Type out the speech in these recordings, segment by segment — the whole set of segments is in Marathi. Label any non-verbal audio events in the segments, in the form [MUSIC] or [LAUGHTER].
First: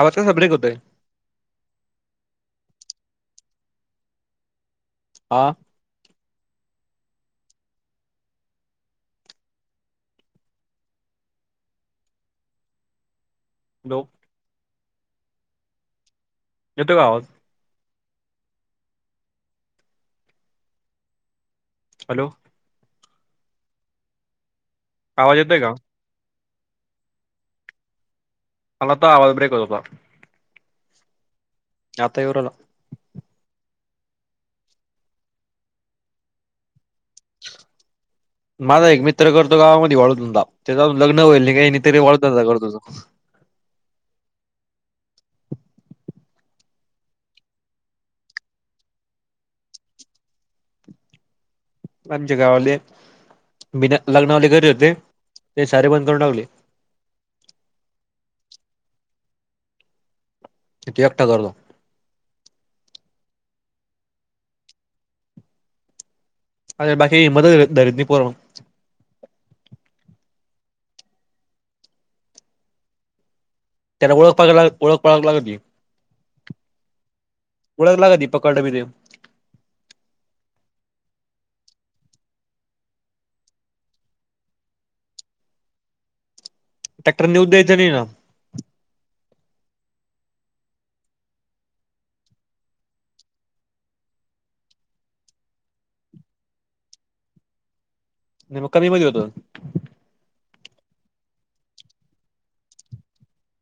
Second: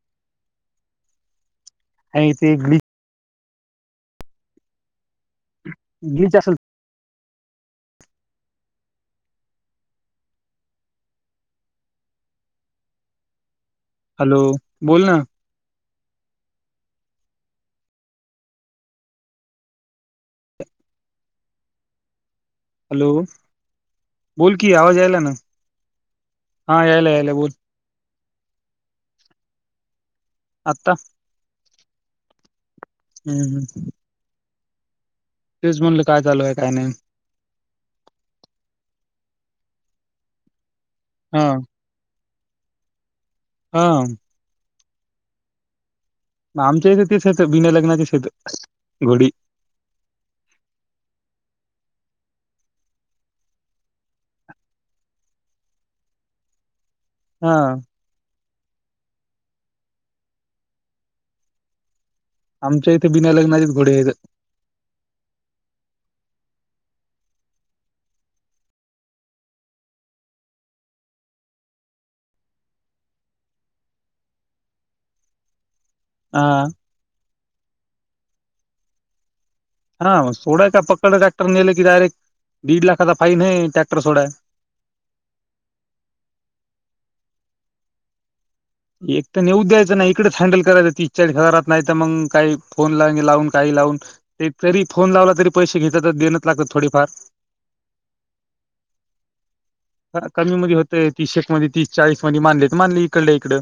आवाज असा ब्रेक होतोय नाही ते ग्ली हा. घेत असल. हॅलो. बोल ना. येतो का आवाज. हॅलो. हॅलो बोल. की आवाज आयलाय ना? येतोय का? हा यायला यायला बोल. आला आता. आवाज ब्रेक होत होता. आता. आता येऊ राहिला. हम्म हम्. तेच म्हणले काय चालूय काय नाही? माझा एक मित्र करतो गावामध्ये वाळू धंदा. त्याच अजून लग्न हा व्हायला नाही काय नाही तर वा [UNINTELLIGIBLE] हा. आमच्या इथ तसेच बिना लग्नाची शेत घोडी. आमच्या गाववाले बिना लग्नावाले करत होते ते सारे बंद करून टावले. हा. तिथे एकटा करलो. आमच्या इथे बिनालग्नाचेच घोडे आहेत. अ बाकी मद [UNINTELLIGIBLE] पोर. त्याला ओळख पालख लागा ओळख पालख लागा की. आ ळख ला का दीपक काढावी देव हा सोडाय का पकड ट्रॅक्टर नले की डायरेक्ट दीड लाख फाईन ह ट्रॅक्टर सोडा य. ट्रॅक्टर नेऊन द्यायचा नाही का? एक तर नेऊ द्यायचं नाही इकडेच हँडल करायचं ती चाळीस हजारात नाही तर मग काही फोन ला लावून काही लावून ते तरी फोन लावला तरी पैसे घेतात देनच लागत थोडेफार. नाही मग कमी होत. तीशेक मध्ये तीस चाळीस मध्ये मानले तर मानले इकडलं इकडं.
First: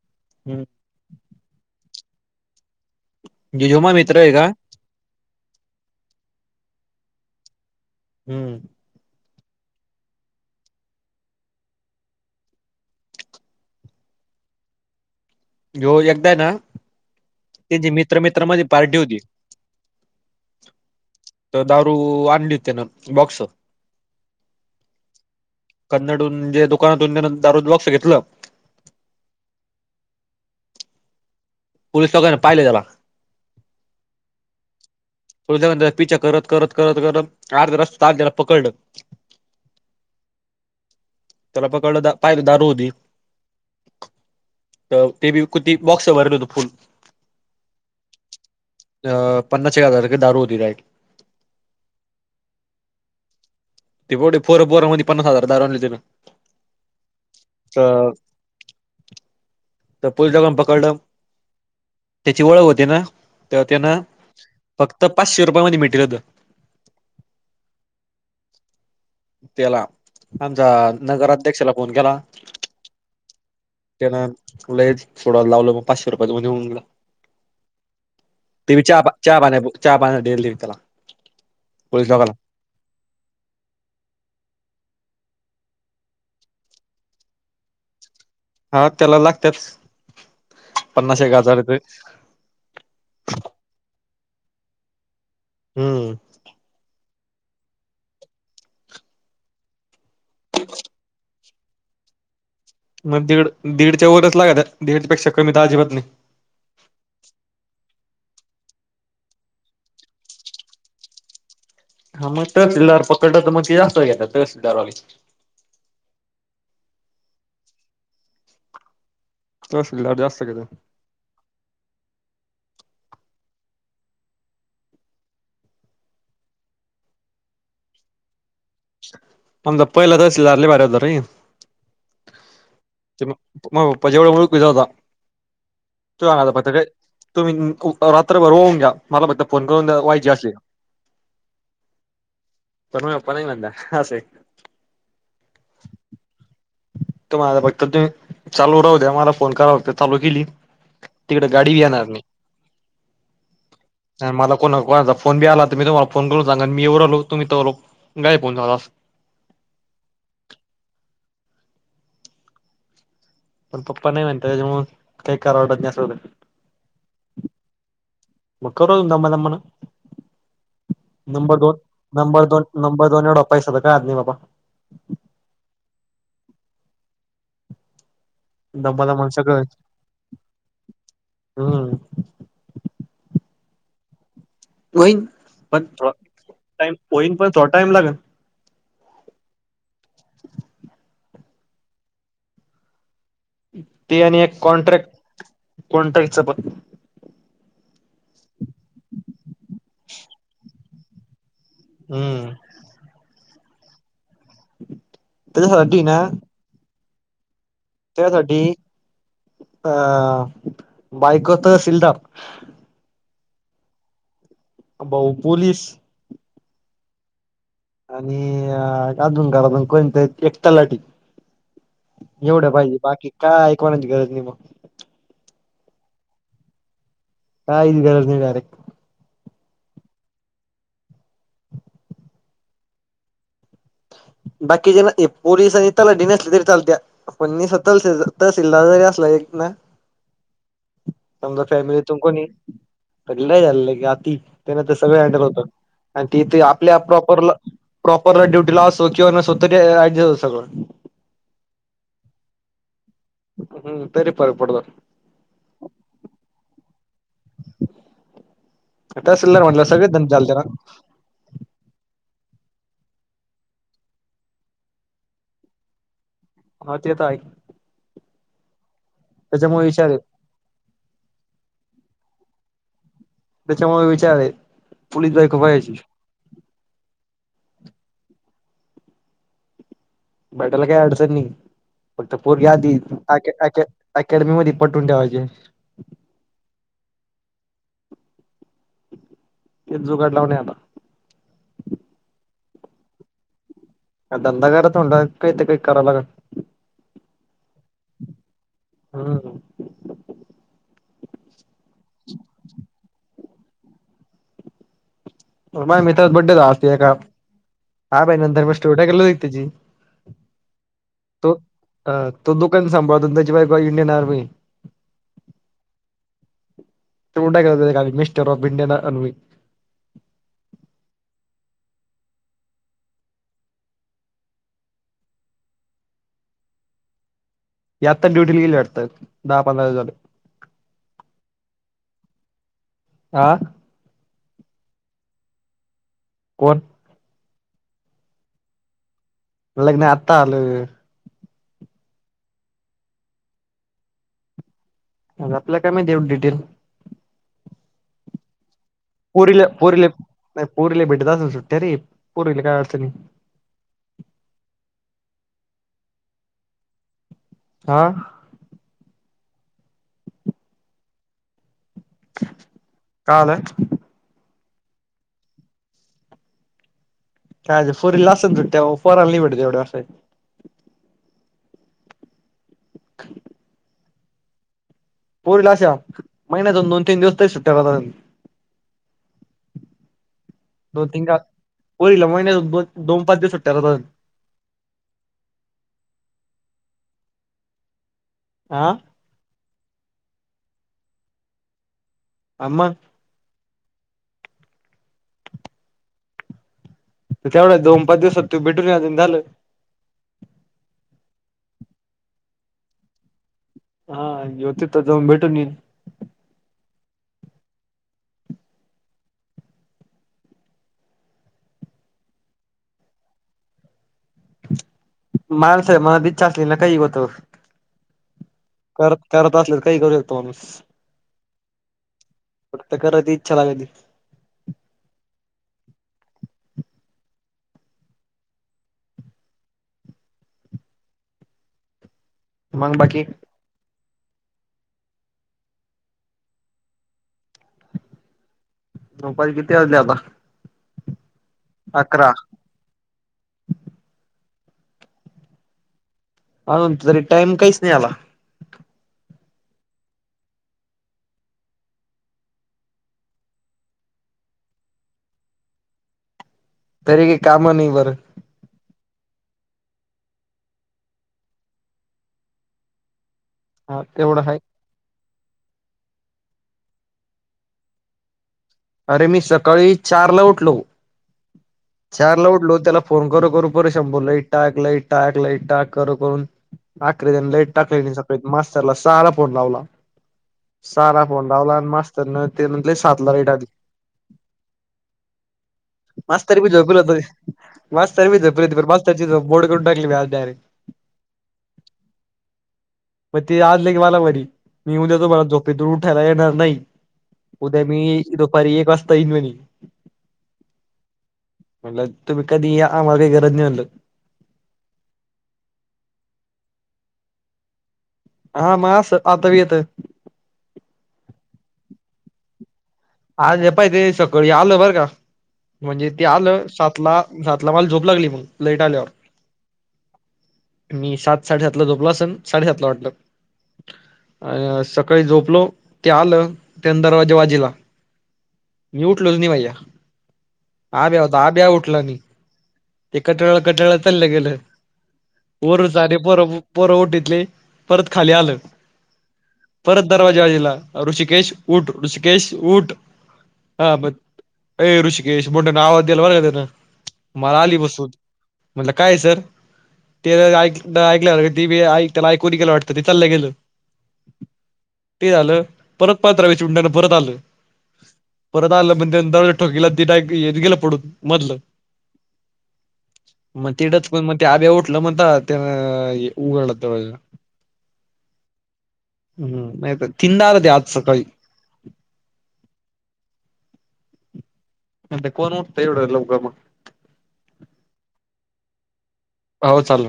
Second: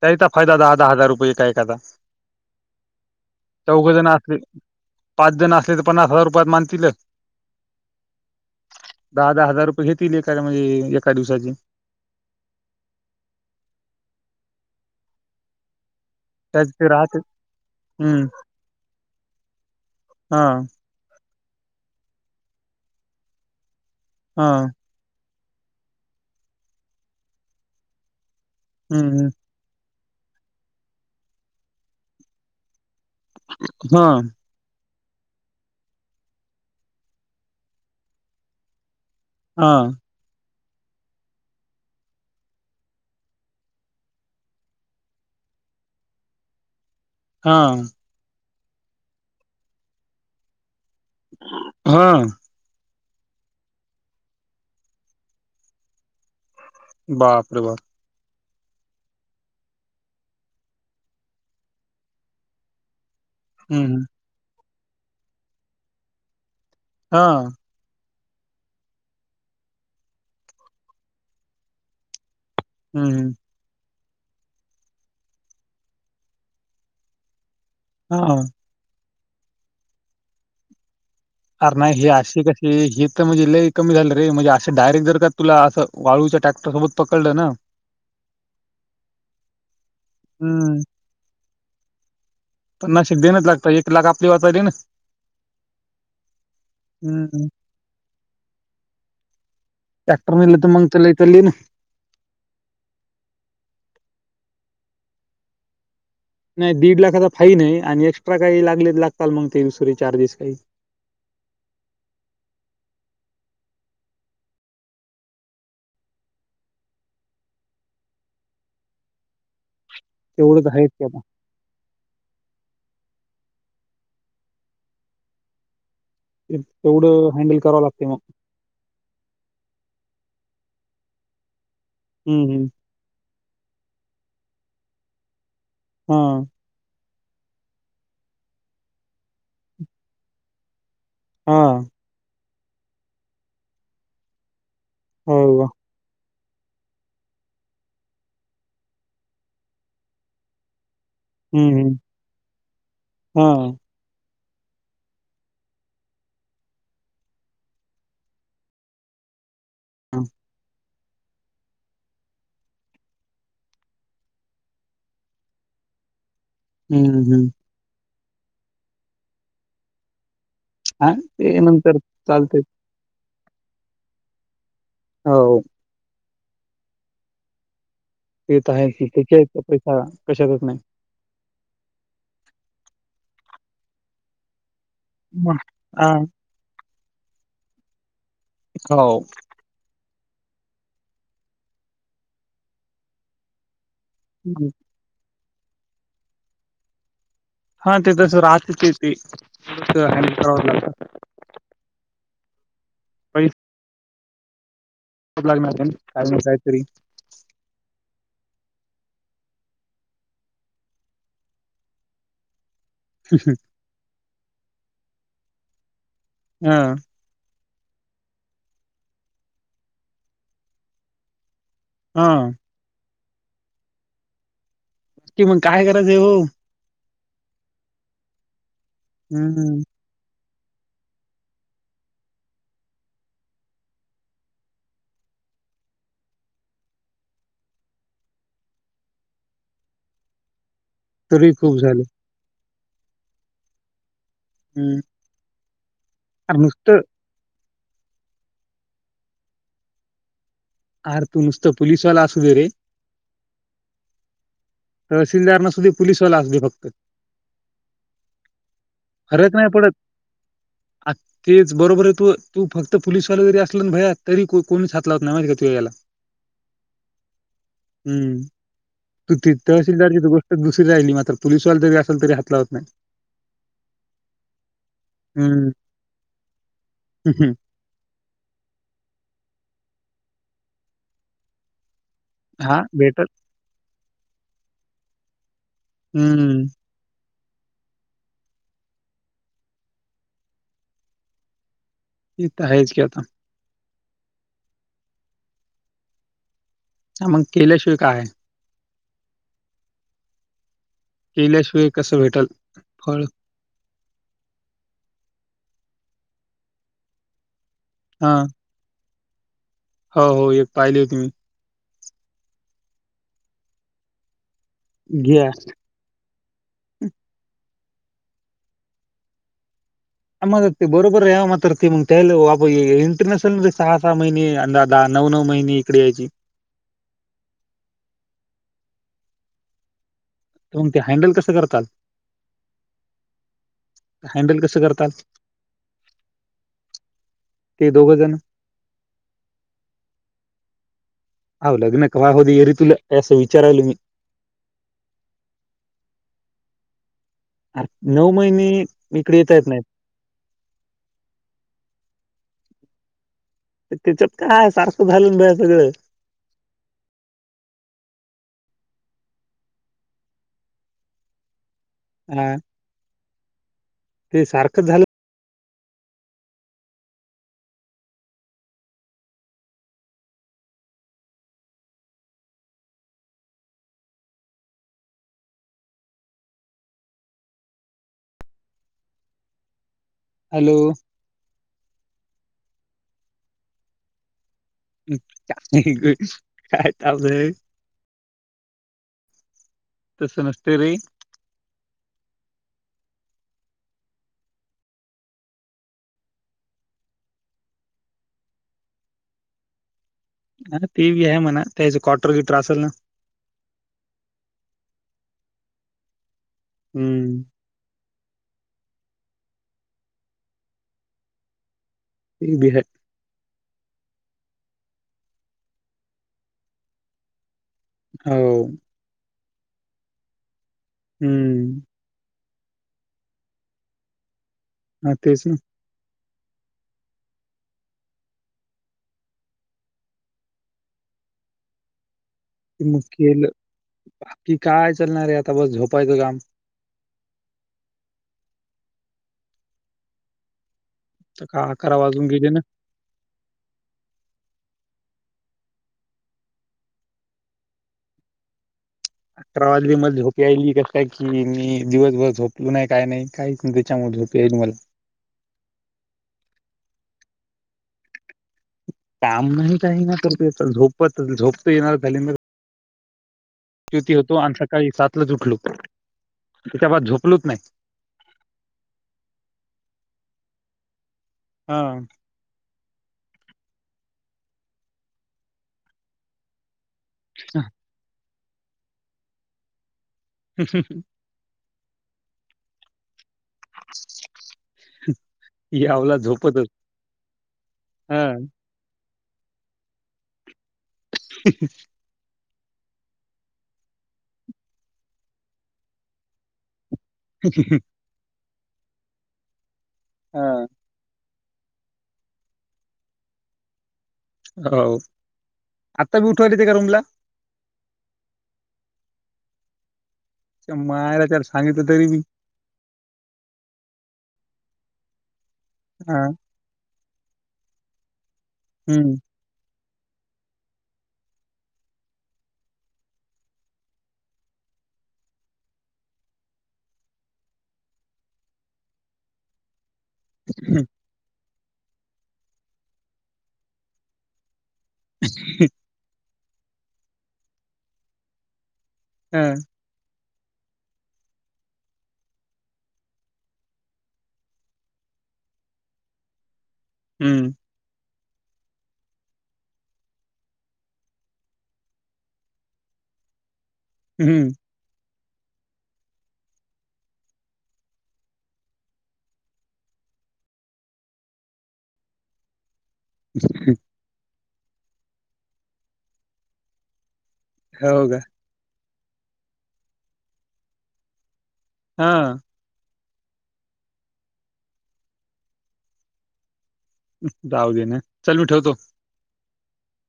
त्याचा फायदा हम्म. दहा दहा हजार रुपये काय? कदा. ह्यो चौघ माझा जण मित्र आहे असले का पाच ले तर पन्नास हजार रुपयात मानतील. हम्म. दहा दहा हजार रुपये घेतील एका म्हणजे एका दिवसाची. जो एक त आहे ना त्यात ते राहते तिथे मित्रा हम्म मित्रा मध्ये पार्टी होती हा तर दारू आणली त्यानं बॉक्स. हा. कन्नडून जे दुकानातून जे दारूचे बॉक्स घेतलं. हम् हम पोललीस दोघ पाहिले त्याला हा त्याचा पिछा करत करत करत करत अर्ध्या रस्त्यात त्याला पकडलं हा त्याला पकडलं पाहिलं दारू होती तर ते बी किती बॉक्स भरलं होत फुल हा अ पन्नास एक हजार ची दारू होती त्याच्याकडे हा ते प पोर पोरा मध्ये पन्नास ची दारू आणली त्यानं बापरे बाप तर तर पोलिसांनी पकडलं त्याची ओळख होती ना तर त्यांन हम्म फक्त पाचशे रुपयामध्ये मिटवलं होतं हा त्याला आमचा नगराध्यक्षाला फोन केला हम्म हम्म त्यांना तुला लयच सोडायला लावलं मग पाचशे रुपयात मिटवलं हा ते बेबी चहापाणी चहा पाण्या चहा साठी दिले त्याला अरे नाही पोलीस हे लोकाला अशी कशी हे तर म्हणजे लयकमी झालं रे म्हणजे असं डायरेक्ट जर का तुला वाळूच्या ट्रॅक्टर सोबत पकडलं ना हा त्याला लागतच हम्म पन्नास देनच लागत एक लाख आप ते वाचाली ना हम्म हम् ह ट्रॅक्टर नीला तर मंग चलयेतल ना मग दीड दीडच्या वरच लागतं दीडच्या पेक्षा कमी तर अजिबात नाही नाही दीड लाखाचा फान आहे आणि एक्स्ट्रा काही लागले लागताल मग ते दुसरी चार्जेस काही हा मग तहसीलदार पकडलं तर मग ते जास्त घेत तहसीलदार तहसीलदार जास्त तेवढंच घेतात आहेत त्या तेवढं हँडल करावं लागते मग आमचा पहिला तहसीलदार लय भारी होता रे हम्म हम्म [UNINTELLIGIBLE] तवा हां, आ पात [INAUDIBLE] तुम्ही रात्रभर होऊन घ्या मला बघ फोन करून वयचे असले का हा पर म पप्पा नाही म्हणत्यात अस हो का? तुम्हाला बघा तर तुम्ही चालू राहू द्या मला फोन करात चालू केली तिकडे हं, गाडी ब हं. येणार हां, नाही मला कोणा कोणाचा फोन बी आला तर मी तुम्हाला फोन करून सांग मी एव आलो तुम्ही तरलो गायब होऊन हा पण पप्पा नाही म्हणत त्यांच्यामुळे काही करा वाडत जास् हम्म हम्म मग कर दमा दमान हां, नंबर ते दोन नंतर नंबर चालते. दोन नंबर दोन एवड पैसा तर कायात नाही बाबा हो तेेत आहे क दमा दमान सगळं त्याच्या होईल. पैसा कशा करत नाही हम्म वन मग प ट हां, होईन पण थोडा टाइम लागेल हो ते आणि एक हं. कॉन्ट्रॅक्ट कोणता इचं पघ हा तेिथसर आ [UNINTELLIGIBLE] हम्म ह खूप लागणार का त्याच्यासाठी ना नाही तरी त्यासाठी अं बायकोत तहसीलदार [INAUDIBLE] बऊ पोलीस हा आणि अजून घरातून कोणत एक तलाठी हां. एवढं पाहिजे बाकी काय ऐकवाण्याची गरज नाही मग की मग काय करायचं आहे हो काय गरज नाही डायरेक्ट हम् ह [INAUDIBLE] बाकी ज ना पोलीस आणि तलाडी नसली तरी चालते पणस त तहसीलद जरी असला एक ना तरी समज खूप फॅमिली झालं तुम कोणी पगला झालेलं की आत त्यान हम्म तर सगळे हँडल होतात आणि अर तिथे आपल्या नुसतं प्रॉपर प्रॉपर ड्युट ला तोकी स्वत आच स आर तू नुसतं पोललीस वाला असू दे रे सगळं तरी फरक पडतो तहसीलदार ना सुध पोलिसवाला असते फक्त [INAUDIBLE] फरक तहसीलदार नाही म्हटलं पडत सगळेच धंदे चालते ना अखखेच बरोबर आहे तू तू फक्त पोललीसवाला जरी असल ना भया तरी कोणीच हातला होत नाही माे का तू यायला हा ते तर आहे हम्म त त्याच्यामुळे विचार आहे तहसीलदारची तर गोष्ट दुसरी राहिली मात्र पोलीसला जरी असलरी ह क होत नाही बच्या म विचार पलीस बाई हम्म खपयची बडला काय आडनी फक्त पोरग हा आधी भेटल अकॅडमी मध्ये पटून ठेवायचे हम्म ते जुगाड लावणे आला ताहेज कता दंदा कर तथोंडा काही ते काही कराला का ह मग केल्याशिवाय काय हा केले शुय कसं भेटल फळ बाई मीथच बड्डेचा असते का हा भाई नन र्मेोटेलो जी हो हो एक पाहिले हो तुम्ही अ तो दुकान सांभाळतो त्याच्या बाय इंडियन आर्मी घ तेवढं टाकलं होतं मिस्टर ऑफ इंडियाना अनवी मग ते बरोबर आहे मात्र ते मग त्यालं इंटरनॅशनले सहा सहा महिने अंदा दहा नऊ नऊ महिने इकडे यायची याता डुटी गेलीता दहा पंधरा झाले तरग ते हँडल कसं करतात हा हॅडल कसं करतात कोण ते दोघंजण म्हलाग नाही आता आल ह लग्न काय होत येरी तुला असं विचारायल मी आपल्याला काय माहि देऊ डिटेल नऊ महिने इकडे येता पुरीला येत नाहीत परीले प पुरीला बिठ दस सुट्ट्या रे पुर्वील काय अडचणींच्या. त्याच्यात काय सारखं [UNINTELLIGIBLE] सगळं हा. [INAUDIBLE] काय आलंय झालं. [UNINTELLIGIBLE] [UNINTELLIGIBLE] पोरीना अशा महिन्यातून दोन तीन दिवस तरी सुट्ट्या करतात. हॅलो दोन तीन का होर ल मना बछ [UNINTELLIGIBLE] दोन पाच दिवस सुट्ट्या. का काय तबलं [UNINTELLIGIBLE] आ. [UNINTELLIGIBLE] आम्हा.. तेवढ्या दोन पाच दिवसात तू भेटून या झालं. हा ते बी आहे म्हणा त्याच क्टर गिटर असेल ना. हा होते तिथं जाऊन भेटून ये. हम्म. ते बी आहे. [UNINTELLIGIBLE] हो‌. करत करत असले तर काही करू शकतो माणूस. हम्म. [INAUDIBLE] हा तेच ना. मग बाकी [UNINTELLIGIBLE] [INAUDIBLE] दुपारी किती वाजली आता. तर का अकरा वाजून घेले ना. अ तरी टाइम काहीच नाही याला अठरा वाजी मला झोपी आयली कस की मी दिवसभर झोपलो नाही काय नाही काहीच त्याच्यामुळे झोपी यायली मला. तरी काही काम नाही बर. काम नाही काही ना करत झोपत झोपत येणार [UNINTELLIGIBLE] हा क्युती होतो तेवढं आणि हाय सकाळी सातला उठलं. तिच्यावर झोपलोच नाही. अरे! मी सकाळी चार ला उठलो. हा चार ला उठलो त्याला. [INAUDIBLE] [UNINTELLIGIBLE] मास्तरला साहाला फोन लावला. साहाला फोन लावला. मास्तर ना ते म्ह सात ला रेट यावला मास् तारी झोपतच बी झोपल होत मास् हा तारीी झोपली हो बोड करून टाकलीज्यारे मग ते आजले की मलावररी मी येऊन देतो मला झोपेतर उठायला येणार नाही उद्या मी पर एक वाजता इईन म्हणी हा म्हणलं तुम्ही कधी आमाग गरजञलं हो आता बी उठवाले ते का रूमला हा मग आता ब येत मायला त्या सांगितलं तरी मी आज पाहि ते सकळी आलो बरं का म्हणजे हा ते आलं सातला सातला माल झोप लागली मग लईट हम्म आलेवरर मी सात साडेसातला झोपला सन साडेसातला वाटलं अ सकाळी झोपलो ते आलं त्या दरवाज्या बाजीला मी उठलोच नाही भाैया आता आ ब्या उठला आणि ते कटळा कटाळा चाललं गेलं वर सारी परं उठतले परत खाली आलं हम् परत दरवाजा आजला ऋषिकेश ऊठ ऋषिकेश उऊठ हा म ए ऋषिकेश मोठ ना आवाजला वरगते ना. हम्म मला आली बसूत म्हटलं काय सर ते ऐक ऐकलं तीी त्याला ऐकूून गेलं वाटत ते चाललं गेलं. हम्म. ते झालं परतपात्रावी चुंड्यान परत आलं. परत आलं पण त्या दज ठोकला त गेलं पडून मधलं मग [INAUDIBLE] त्या आब्या उठलं म्हणता त्या उघडलं ते हो का? हम्म नाही तर तिडार द आज सकाळी हा. म्ह कोण उठत एवढ लव का म जाव देणे चल मी ठेवतो. हो चाल.